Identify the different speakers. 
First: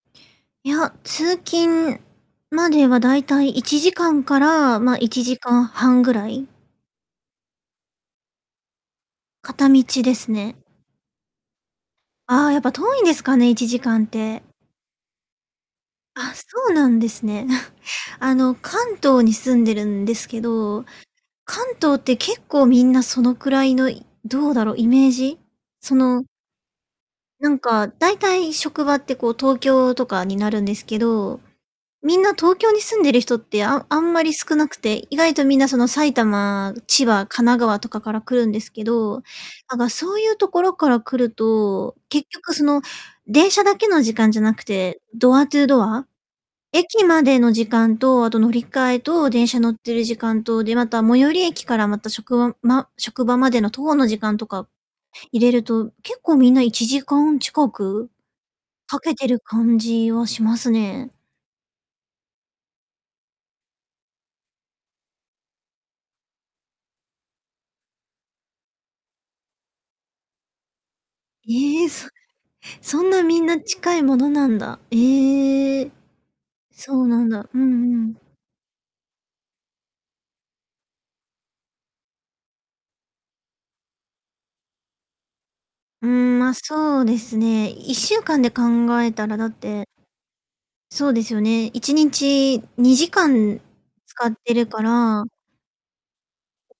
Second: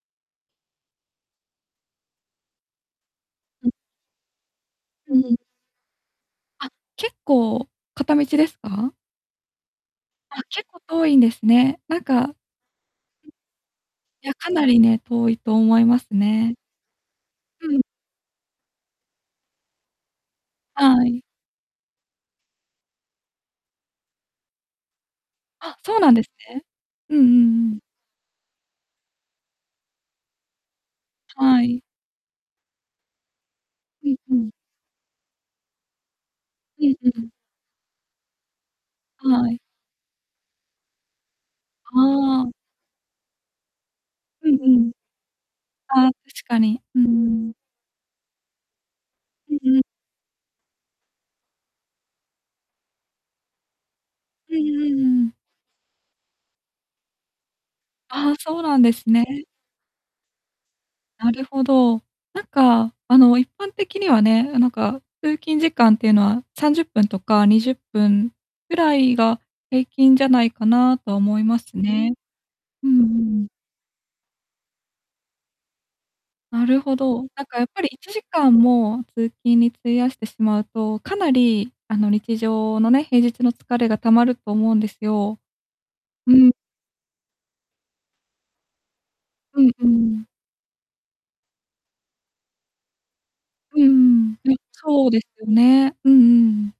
Speaker 1: いや、通勤まではだいたいい
Speaker 2: うん。
Speaker 1: ちじかんからま、い
Speaker 2: う
Speaker 1: ちじ
Speaker 2: ん。
Speaker 1: かんはんぐらい。
Speaker 2: あ、結構片道ですか？
Speaker 1: 片道です
Speaker 2: あ、
Speaker 1: ね。
Speaker 2: 結構遠いんですね。なんか
Speaker 1: ああ、やっぱ遠いんですかね、1時間っ
Speaker 2: いや、
Speaker 1: て。
Speaker 2: かなりね、遠いと思います
Speaker 1: あ、そ
Speaker 2: ね。
Speaker 1: うなんですね。
Speaker 2: う ん。
Speaker 1: あの、関東に住んでるんですけど、
Speaker 2: はい。
Speaker 1: 関東って結構みんなそのくらいのどうだろうイメージ。
Speaker 2: あ、
Speaker 1: そ
Speaker 2: そうなんで
Speaker 1: の
Speaker 2: すね。うんう
Speaker 1: なん
Speaker 2: んうん。
Speaker 1: かだいたい職場ってこう東京とかになるんですけど、
Speaker 2: はい。
Speaker 1: みんな東京に住んでる人ってああ
Speaker 2: う
Speaker 1: ん
Speaker 2: ん、
Speaker 1: まり
Speaker 2: うん。
Speaker 1: 少なくて、意外とみんなその埼玉、
Speaker 2: うん、
Speaker 1: 千
Speaker 2: う
Speaker 1: 葉、神
Speaker 2: ん。
Speaker 1: 奈川とかから来るんですけど、
Speaker 2: はい。
Speaker 1: なんかそういうところから来ると結
Speaker 2: ああ。
Speaker 1: 局その電車だけの時間じゃ
Speaker 2: うん
Speaker 1: なく
Speaker 2: うん。
Speaker 1: て、ドアトゥードア。
Speaker 2: ああ、確かに。うん
Speaker 1: 駅ま
Speaker 2: う
Speaker 1: で
Speaker 2: ん。
Speaker 1: の時間と、あと乗り換えと電
Speaker 2: う
Speaker 1: 車
Speaker 2: ん
Speaker 1: 乗っ
Speaker 2: うん。
Speaker 1: てる時間と、で、また最寄り駅からまた職場、ま職場までの徒歩の時間と
Speaker 2: うん
Speaker 1: か、
Speaker 2: うんうん。
Speaker 1: 入れると、結構みんな1時間近く、
Speaker 2: ああ、そうなんで
Speaker 1: 掛
Speaker 2: す
Speaker 1: けてる
Speaker 2: ね。
Speaker 1: 感じはしますね。
Speaker 2: なるほど。なんかあの、一般的にはね、なんか、通勤時間っていうのは30分とか20分ぐらいが平均じゃないかなとは思います
Speaker 1: ええ、そ
Speaker 2: ね。うん
Speaker 1: そ
Speaker 2: う
Speaker 1: んなみん
Speaker 2: ん。
Speaker 1: な近いものなんだ。ええ。
Speaker 2: なるほ
Speaker 1: そうな
Speaker 2: ど、
Speaker 1: ん
Speaker 2: なん
Speaker 1: だ、う
Speaker 2: か
Speaker 1: ん
Speaker 2: やっぱり
Speaker 1: う
Speaker 2: いち
Speaker 1: ん。
Speaker 2: じかんも通勤に費やしてしまうと、かなり、あの、日常のね、平日の疲れが溜まると思うんですよ。
Speaker 1: う
Speaker 2: う
Speaker 1: ん、ま、そうですね。1週間で考えたらだっ
Speaker 2: うん
Speaker 1: て
Speaker 2: うん。
Speaker 1: そうですよね。1日2時間
Speaker 2: うー
Speaker 1: 使
Speaker 2: ん、
Speaker 1: って
Speaker 2: ね、
Speaker 1: るか
Speaker 2: そうで
Speaker 1: ら
Speaker 2: すね。うんうん。